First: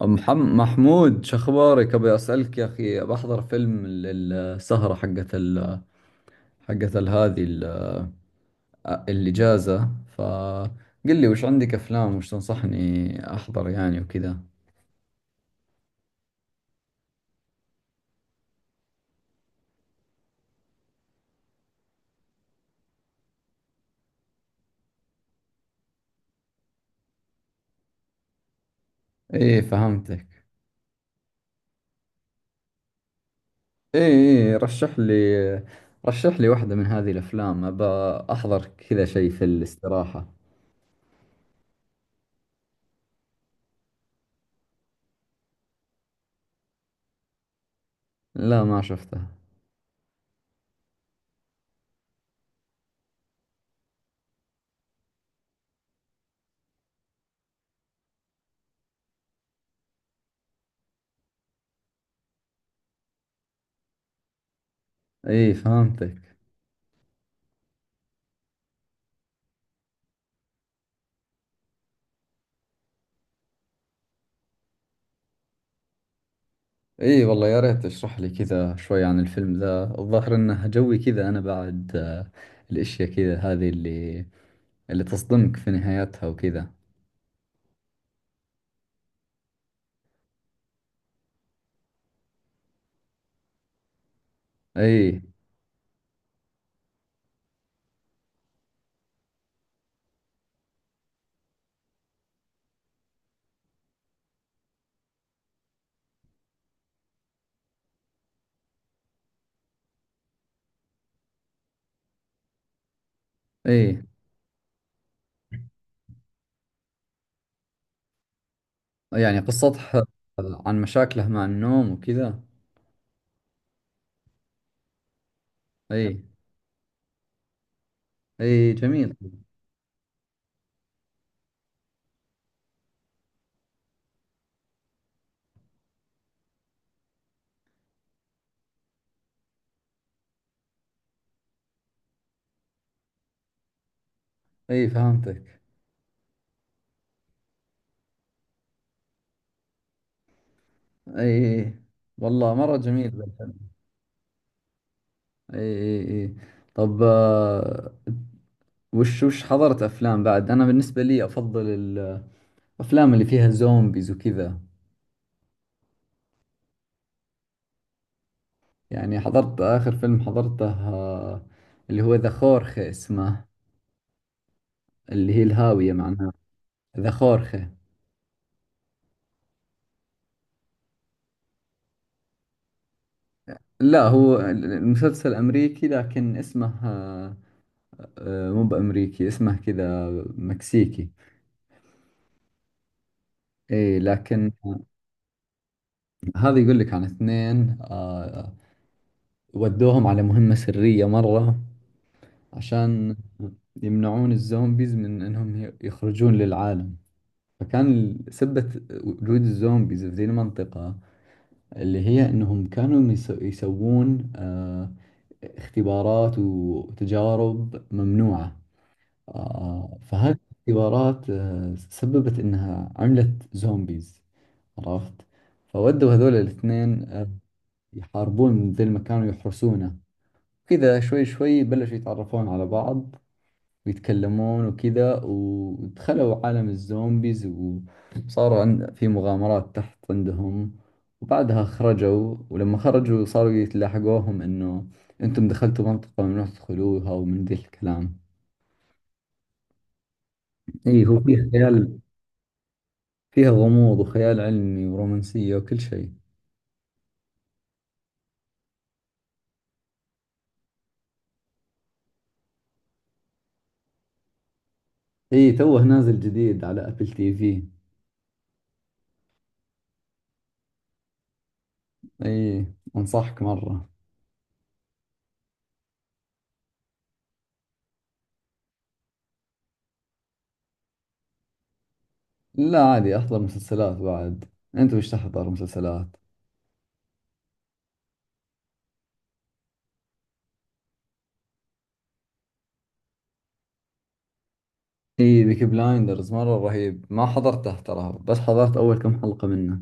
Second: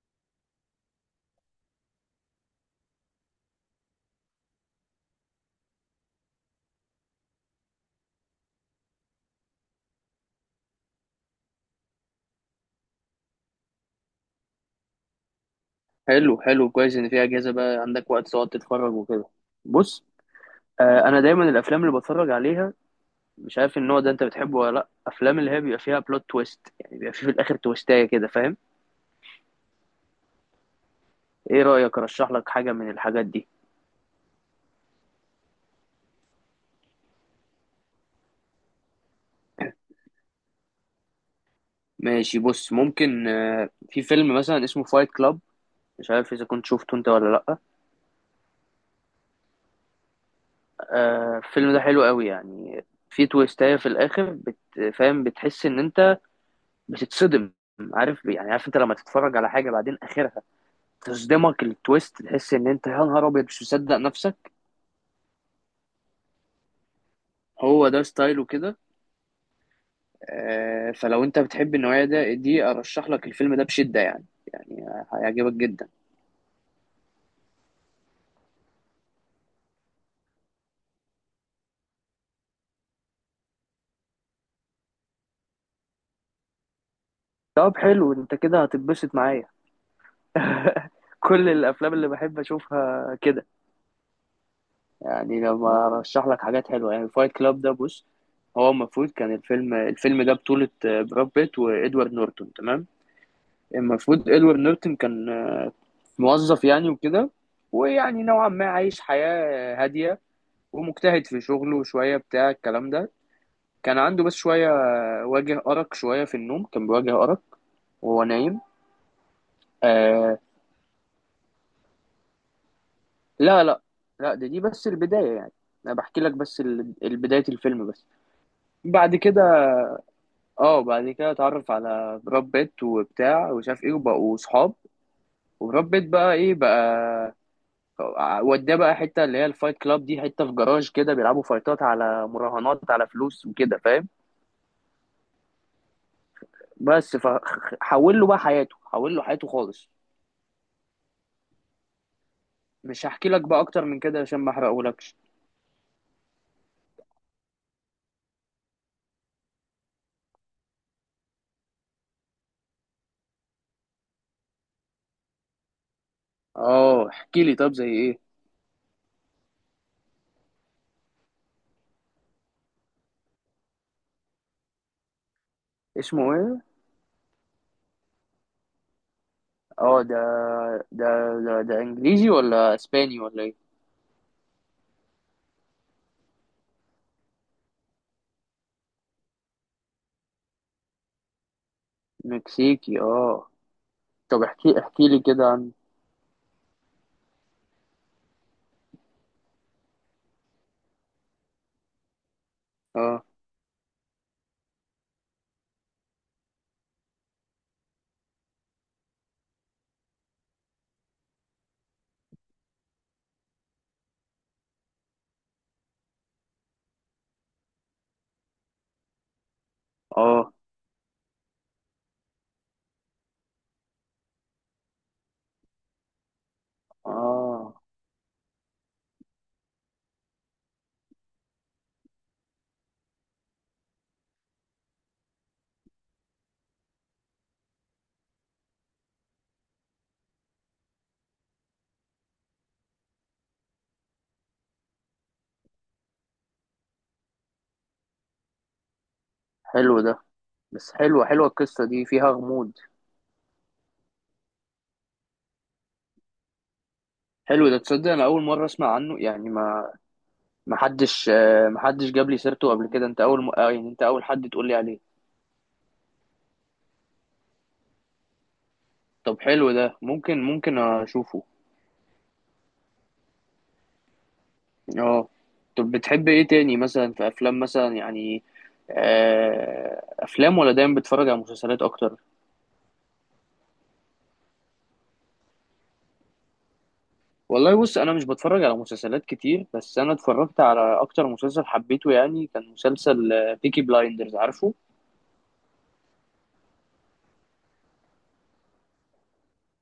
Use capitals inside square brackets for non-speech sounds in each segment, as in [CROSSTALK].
محمود، شو اخبارك؟ ابي اسالك يا اخي. بحضر فيلم السهره حقت ال... حقت ال- هذه ال... الاجازه. فقل لي وش عندك افلام، وش تنصحني احضر يعني وكذا. حلو حلو، كويس ان في اجازه بقى عندك وقت تقعد تتفرج وكده. بص، انا دايما الافلام اللي بتفرج عليها، مش عارف النوع ده انت بتحبه ولا لا، افلام اللي هي بيبقى فيها بلوت تويست، يعني بيبقى في الاخر تويستايه كده، فاهم؟ ايه، فهمتك. ايه رايك ارشح لك حاجه من الحاجات دي؟ ايه ايه، رشح لي رشح لي واحده من هذه الافلام، ابى احضر كذا شيء في الاستراحه. ماشي، بص، ممكن في فيلم مثلا اسمه فايت كلاب، مش عارف اذا كنت شفته انت ولا لا. لا، ما شفتها. آه، الفيلم ده حلو قوي، يعني في تويستايه في الاخر، فاهم؟ بتحس ان انت بتتصدم، عارف؟ يعني عارف انت لما تتفرج على حاجه بعدين اخرها تصدمك التويست، تحس ان انت يا نهار ابيض مش مصدق نفسك. ايه، فهمتك. هو ده ستايله كده. فلو انت بتحب النوعيه دي ارشح لك الفيلم ده بشده، يعني يعني هيعجبك جدا. اي والله، يا ريت تشرح لي كذا شوي عن الفيلم ذا. الظاهر انه جوي كذا. انا بعد الاشياء كذا، هذه اللي تصدمك في نهايتها وكذا. طب حلو، انت كده هتتبسط معايا. [LAUGHS] كل الافلام اللي بحب اشوفها كده، اي يعني لما ارشح لك حاجات حلوه. يعني الفايت كلاب ده، بص، هو المفروض كان الفيلم ده بطولة براد بيت وإدوارد نورتون، تمام؟ المفروض إدوارد نورتون كان موظف يعني وكده، ويعني نوعا ما عايش حياة هادية، ومجتهد في شغله شوية، بتاع الكلام ده. كان اي. عنده بس شوية واجه أرق، شوية في النوم كان بيواجه أرق وهو نايم. يعني قصتها آه. عن مشاكله مع النوم وكذا. لا لا لا، ده بس البداية يعني، أنا اي بحكي لك بس البداية الفيلم بس. اي، جميل. بعد كده، اتعرف على براد بيت وبتاع وشاف ايه وبقوا صحاب. وبراد بيت بقى ايه بقى، وداه بقى حته اللي هي الفايت كلاب دي، حته في جراج كده بيلعبوا فايتات على مراهنات على فلوس وكده، فاهم؟ اي فهمتك. بس فحول له بقى حياته، حول له حياته خالص. اي والله، مرة مش جميل ذا هحكي لك بقى الفيلم. اكتر من كده عشان ما احرقهولكش. اي اي اي. طب، وش حضرت افلام بعد؟ انا بالنسبة لي افضل الافلام اللي فيها زومبيز وكذا. اه احكي لي، طب زي ايه؟ يعني حضرت آخر فيلم حضرته، اللي هو ذا خورخي اسمه، اللي هي الهاوية معناها. اسمه ايه؟ ذا خورخي. اه ده ده انجليزي ولا اسباني ولا ايه؟ لا، هو المسلسل أمريكي، لكن اسمه مو بأمريكي، اسمه كذا مكسيكي. مكسيكي، اه. إيه طب لكن، احكي، احكي لي كده عن. هذا يقول لك عن اثنين ودوهم على مهمة سرية مرة عشان اه يمنعون الزومبيز من انهم يخرجون للعالم. فكان سبة وجود الزومبيز في ذي المنطقة، اللي هي انهم كانوا يسوون اختبارات وتجارب ممنوعة. فهذه اه الاختبارات سببت انها عملت زومبيز، عرفت. فودوا هذول الاثنين اه، يحاربون ذي المكان ويحرسونه. كذا شوي شوي بلشوا يتعرفون على بعض ويتكلمون وكذا، ودخلوا عالم الزومبيز وصاروا عند في مغامرات تحت عندهم. وبعدها خرجوا، ولما خرجوا صاروا يتلاحقوهم انه انتم دخلتوا منطقة ممنوع تدخلوها ومن ذي الكلام. حلو ده، بس اي، هو حلوه حلوه فيه القصه خيال، دي فيها غموض. فيها غموض وخيال علمي ورومانسية وكل شيء. حلو ده، تصدق انا اول مره اسمع عنه، يعني ما محدش جاب لي سيرته قبل كده. انت اول م... آه، يعني انت اول حد تقول لي عليه. اي، توه نازل جديد على ابل تي في. طب حلو ده، ممكن اشوفه. اي، انصحك مرة. اه. طب بتحب ايه تاني مثلا؟ في افلام مثلا يعني، افلام ولا دايما بتتفرج على مسلسلات اكتر؟ لا عادي، احضر مسلسلات بعد. انت وش تحضر مسلسلات؟ والله بص، انا مش بتفرج على مسلسلات كتير، بس انا اتفرجت على اكتر مسلسل حبيته، يعني كان مسلسل بيكي بلايندرز، عارفه؟ اي، بيكي بلايندرز مرة رهيب، ما حضرته ترى، بس حضرت اول كم حلقة منه.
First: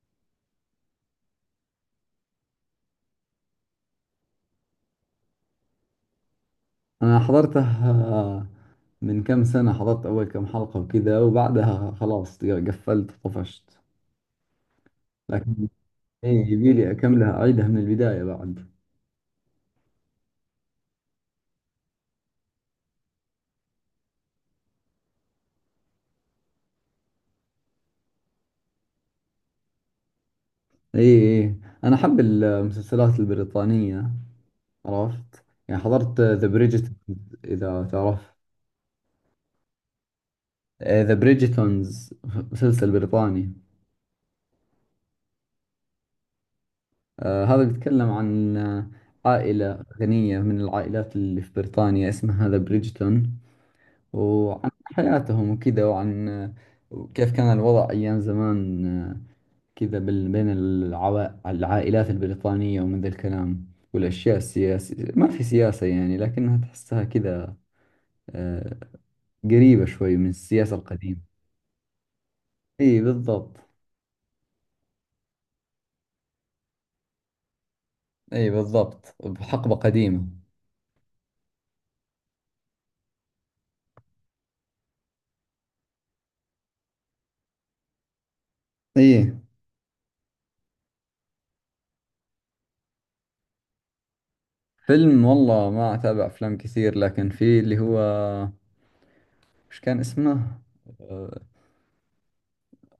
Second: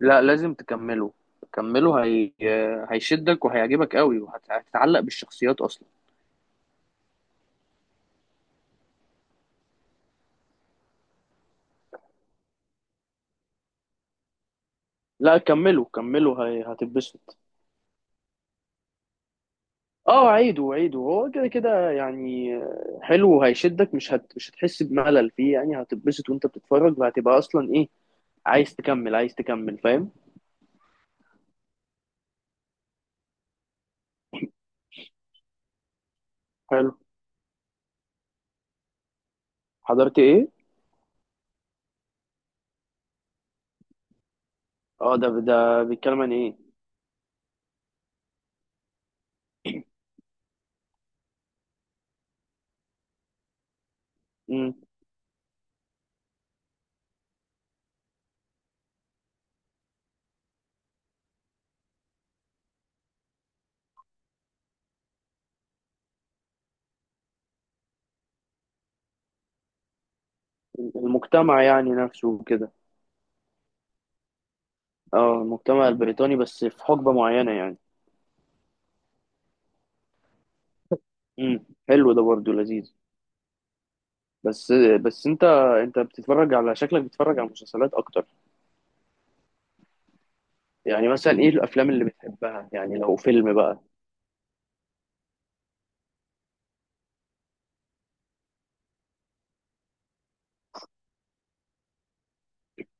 لا لازم تكمله، كمله، هي... آه، هيشدك وهيعجبك قوي وهتتعلق بالشخصيات اصلا. انا حضرته آه، من كم سنة، حضرت اول كم حلقة وكذا، وبعدها خلاص قفلت طفشت. لا لكن، كملوا اي كملوا، يبيلي اكملها، هتتبسط. اعيدها من البداية بعد. اه عيدوا عيدوا، هو كده كده يعني. حلو وهيشدك، مش هتحس بملل فيه، يعني هتتبسط وانت بتتفرج، وهتبقى اصلا ايه، عايز تكمل عايز تكمل، فاهم؟ اي اي. انا احب المسلسلات البريطانية، عرفت؟ يعني حضرت ذا حلو. بريجيتونز، اذا تعرف. حضرت ايه؟ ذا بريجيتونز، مسلسل بريطاني. اه ده، بيتكلم عن ايه؟ هذا بيتكلم عن عائلة غنية من العائلات اللي في بريطانيا، اسمها ذا بريدجتون، وعن مم. حياتهم وكذا، وعن كيف كان الوضع أيام زمان، كذا بين العائلات البريطانية ومن ذا الكلام. والأشياء السياسية، ما في سياسة يعني، لكنها تحسها كذا آه، قريبة شوي من السياسة القديمة. المجتمع يعني نفسه وكده. إي بالضبط. اه، المجتمع البريطاني بس في حقبة معينة يعني. إي بالضبط، بحقبة قديمة. مم. حلو ده برضو لذيذ. بس انت، بتتفرج على شكلك بتتفرج على مسلسلات اكتر. إي. يعني مثلا ايه الافلام اللي بتحبها يعني لو فيلم بقى؟ فيلم والله ما أتابع أفلام كثير، لكن في اللي هو، مش كان اسمه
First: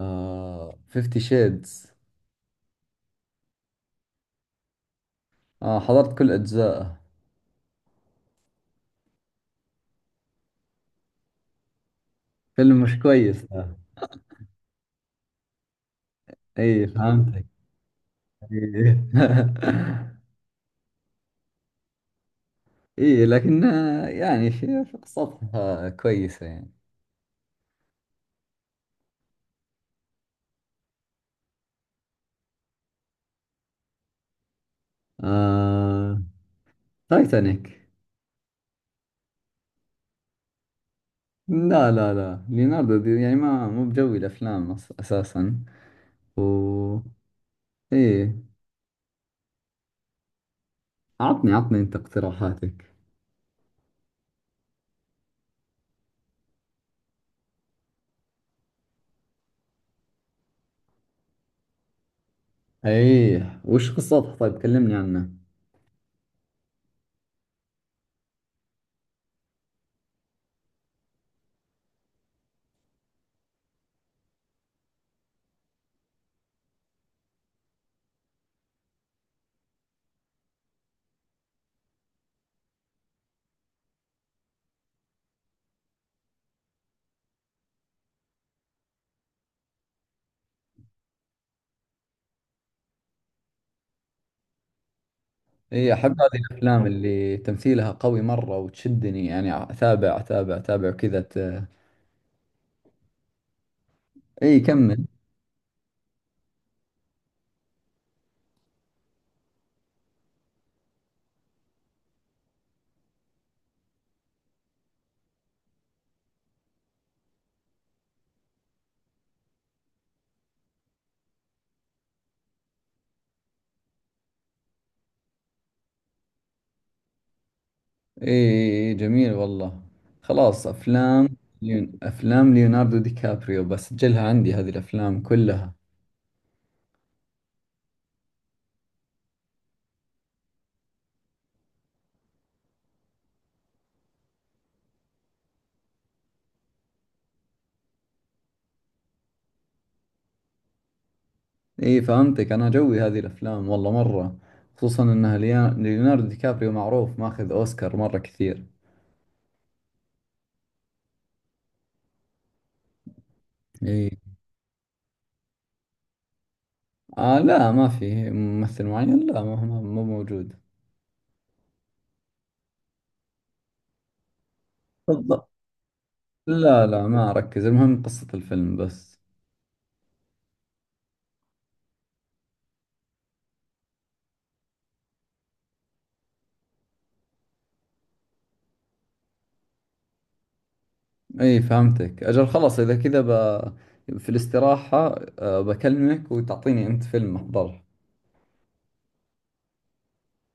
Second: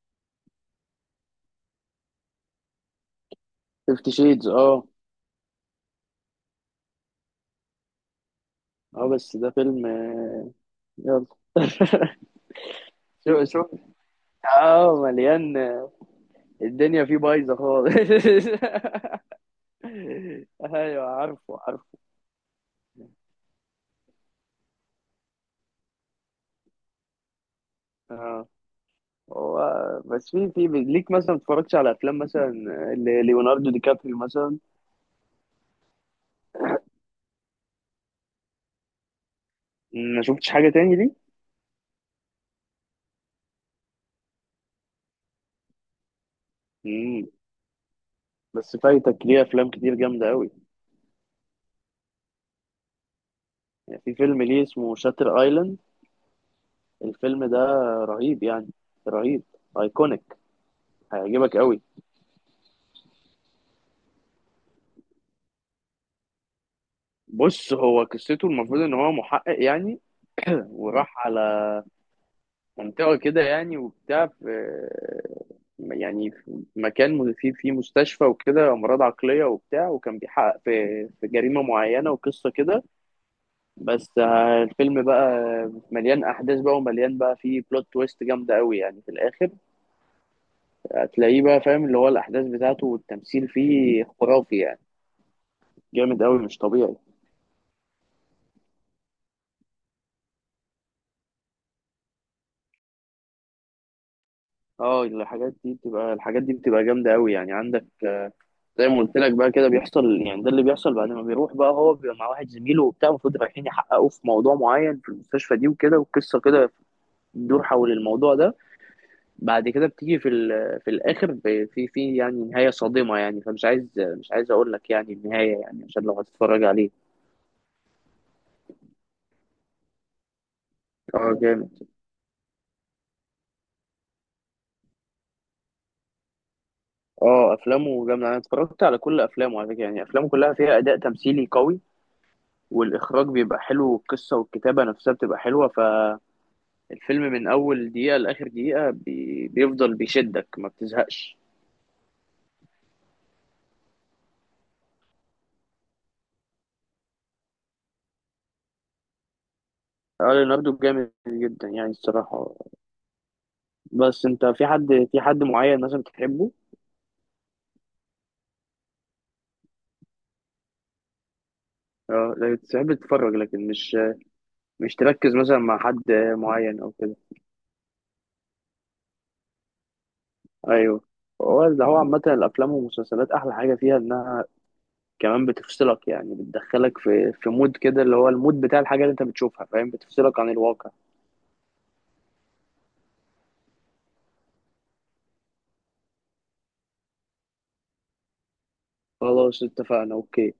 فيفتي شيدز. فيفتي شيدز، اه. حضرت كل أجزائه. اه بس ده فيلم، يلا. [LAUGHS] فيلم مش كويس شوف شوف، ده. اه مليان إي الدنيا فيه فهمتك. بايظه خالص. [LAUGHS] إي [LAUGHS] ايوه، عارفه عارفه. إي لكن، يعني في قصتها كويسة يعني. اه هو بس في ليك مثلا، ما اتفرجتش على افلام مثلا، ليوناردو دي كابريو مثلا، آه تايتانيك. ما شفتش حاجه تاني ليه. لا لا لا، ليوناردو دي يعني، ما مو بجوي الأفلام أساسا. و. مم. إي. بس فايتك ليه افلام كتير جامده قوي، عطني عطني أنت اقتراحاتك. يعني في فيلم ليه اسمه شاتر ايلاند. الفيلم ده رهيب يعني، رهيب، ايكونيك، هيعجبك قوي. ايه، وش قصتها؟ طيب كلمني عنها. بص، هو قصته المفروض ان هو محقق يعني، وراح على منطقة كده يعني وبتاع، في يعني في مكان فيه في مستشفى وكده، امراض عقلية وبتاع، وكان بيحقق في جريمة معينة، وقصة كده. بس، الفيلم بقى مليان احداث بقى، ومليان بقى فيه بلوت تويست جامدة قوي، يعني في الاخر هتلاقيه بقى، فاهم؟ اللي هو الاحداث بتاعته والتمثيل فيه خرافي يعني، ايه، احب جامد قوي هذه مش الافلام طبيعي. اللي تمثيلها قوي مرة وتشدني، يعني اتابع اتابع اتابع كذا ايه، اه كمل. الحاجات دي بتبقى جامده قوي يعني. عندك زي ما قلت لك بقى، كده بيحصل يعني، ده اللي بيحصل بعد ما بيروح بقى، هو بيبقى مع واحد زميله وبتاع، المفروض رايحين يحققوا في موضوع معين في المستشفى دي وكده، والقصه كده بتدور حول الموضوع ده. بعد كده بتيجي في الاخر، ب- في في يعني نهايه صادمه يعني. فمش عايز، مش عايز اقول لك يعني النهايه، يعني عشان لو هتتفرج عليه. ايه جميل والله. خلاص، اه افلام جامد. افلام ليوناردو دي كابريو بسجلها عندي، هذه الافلام كلها. اه افلامه جامده، انا اتفرجت على كل افلامه على فكره، يعني افلامه كلها فيها اداء تمثيلي قوي، والاخراج بيبقى حلو، والقصه والكتابه نفسها بتبقى حلوه. الفيلم من اول دقيقه لاخر دقيقه بيفضل بيشدك، ما بتزهقش. ايه فهمتك، انا جوي هذه الافلام والله مرة، خصوصا انها ليوناردو دي كابريو معروف ماخذ اوسكار مرة كثير. اه ليوناردو جامد جدا يعني الصراحه. ايه. بس انت في حد، معين مثلا بتحبه؟ لا، ما في ممثل معين، لا ما هو مو موجود. اه لا، تحب تتفرج لكن مش، تركز بالض- مثلا مع حد معين او لا لا، كده. ما أركز، المهم قصة الفيلم بس. ايوه. هو اللي هو عامه الافلام والمسلسلات، احلى حاجه فيها انها كمان بتفصلك، يعني بتدخلك في مود كده، اللي هو المود بتاع الحاجه اللي انت بتشوفها، فاهم؟ بتفصلك عن الواقع. أي فهمتك أجل. خلاص، إذا كذا في الاستراحة بكلمك، وتعطيني أنت فيلم أحضره. خلاص اتفقنا، اوكي.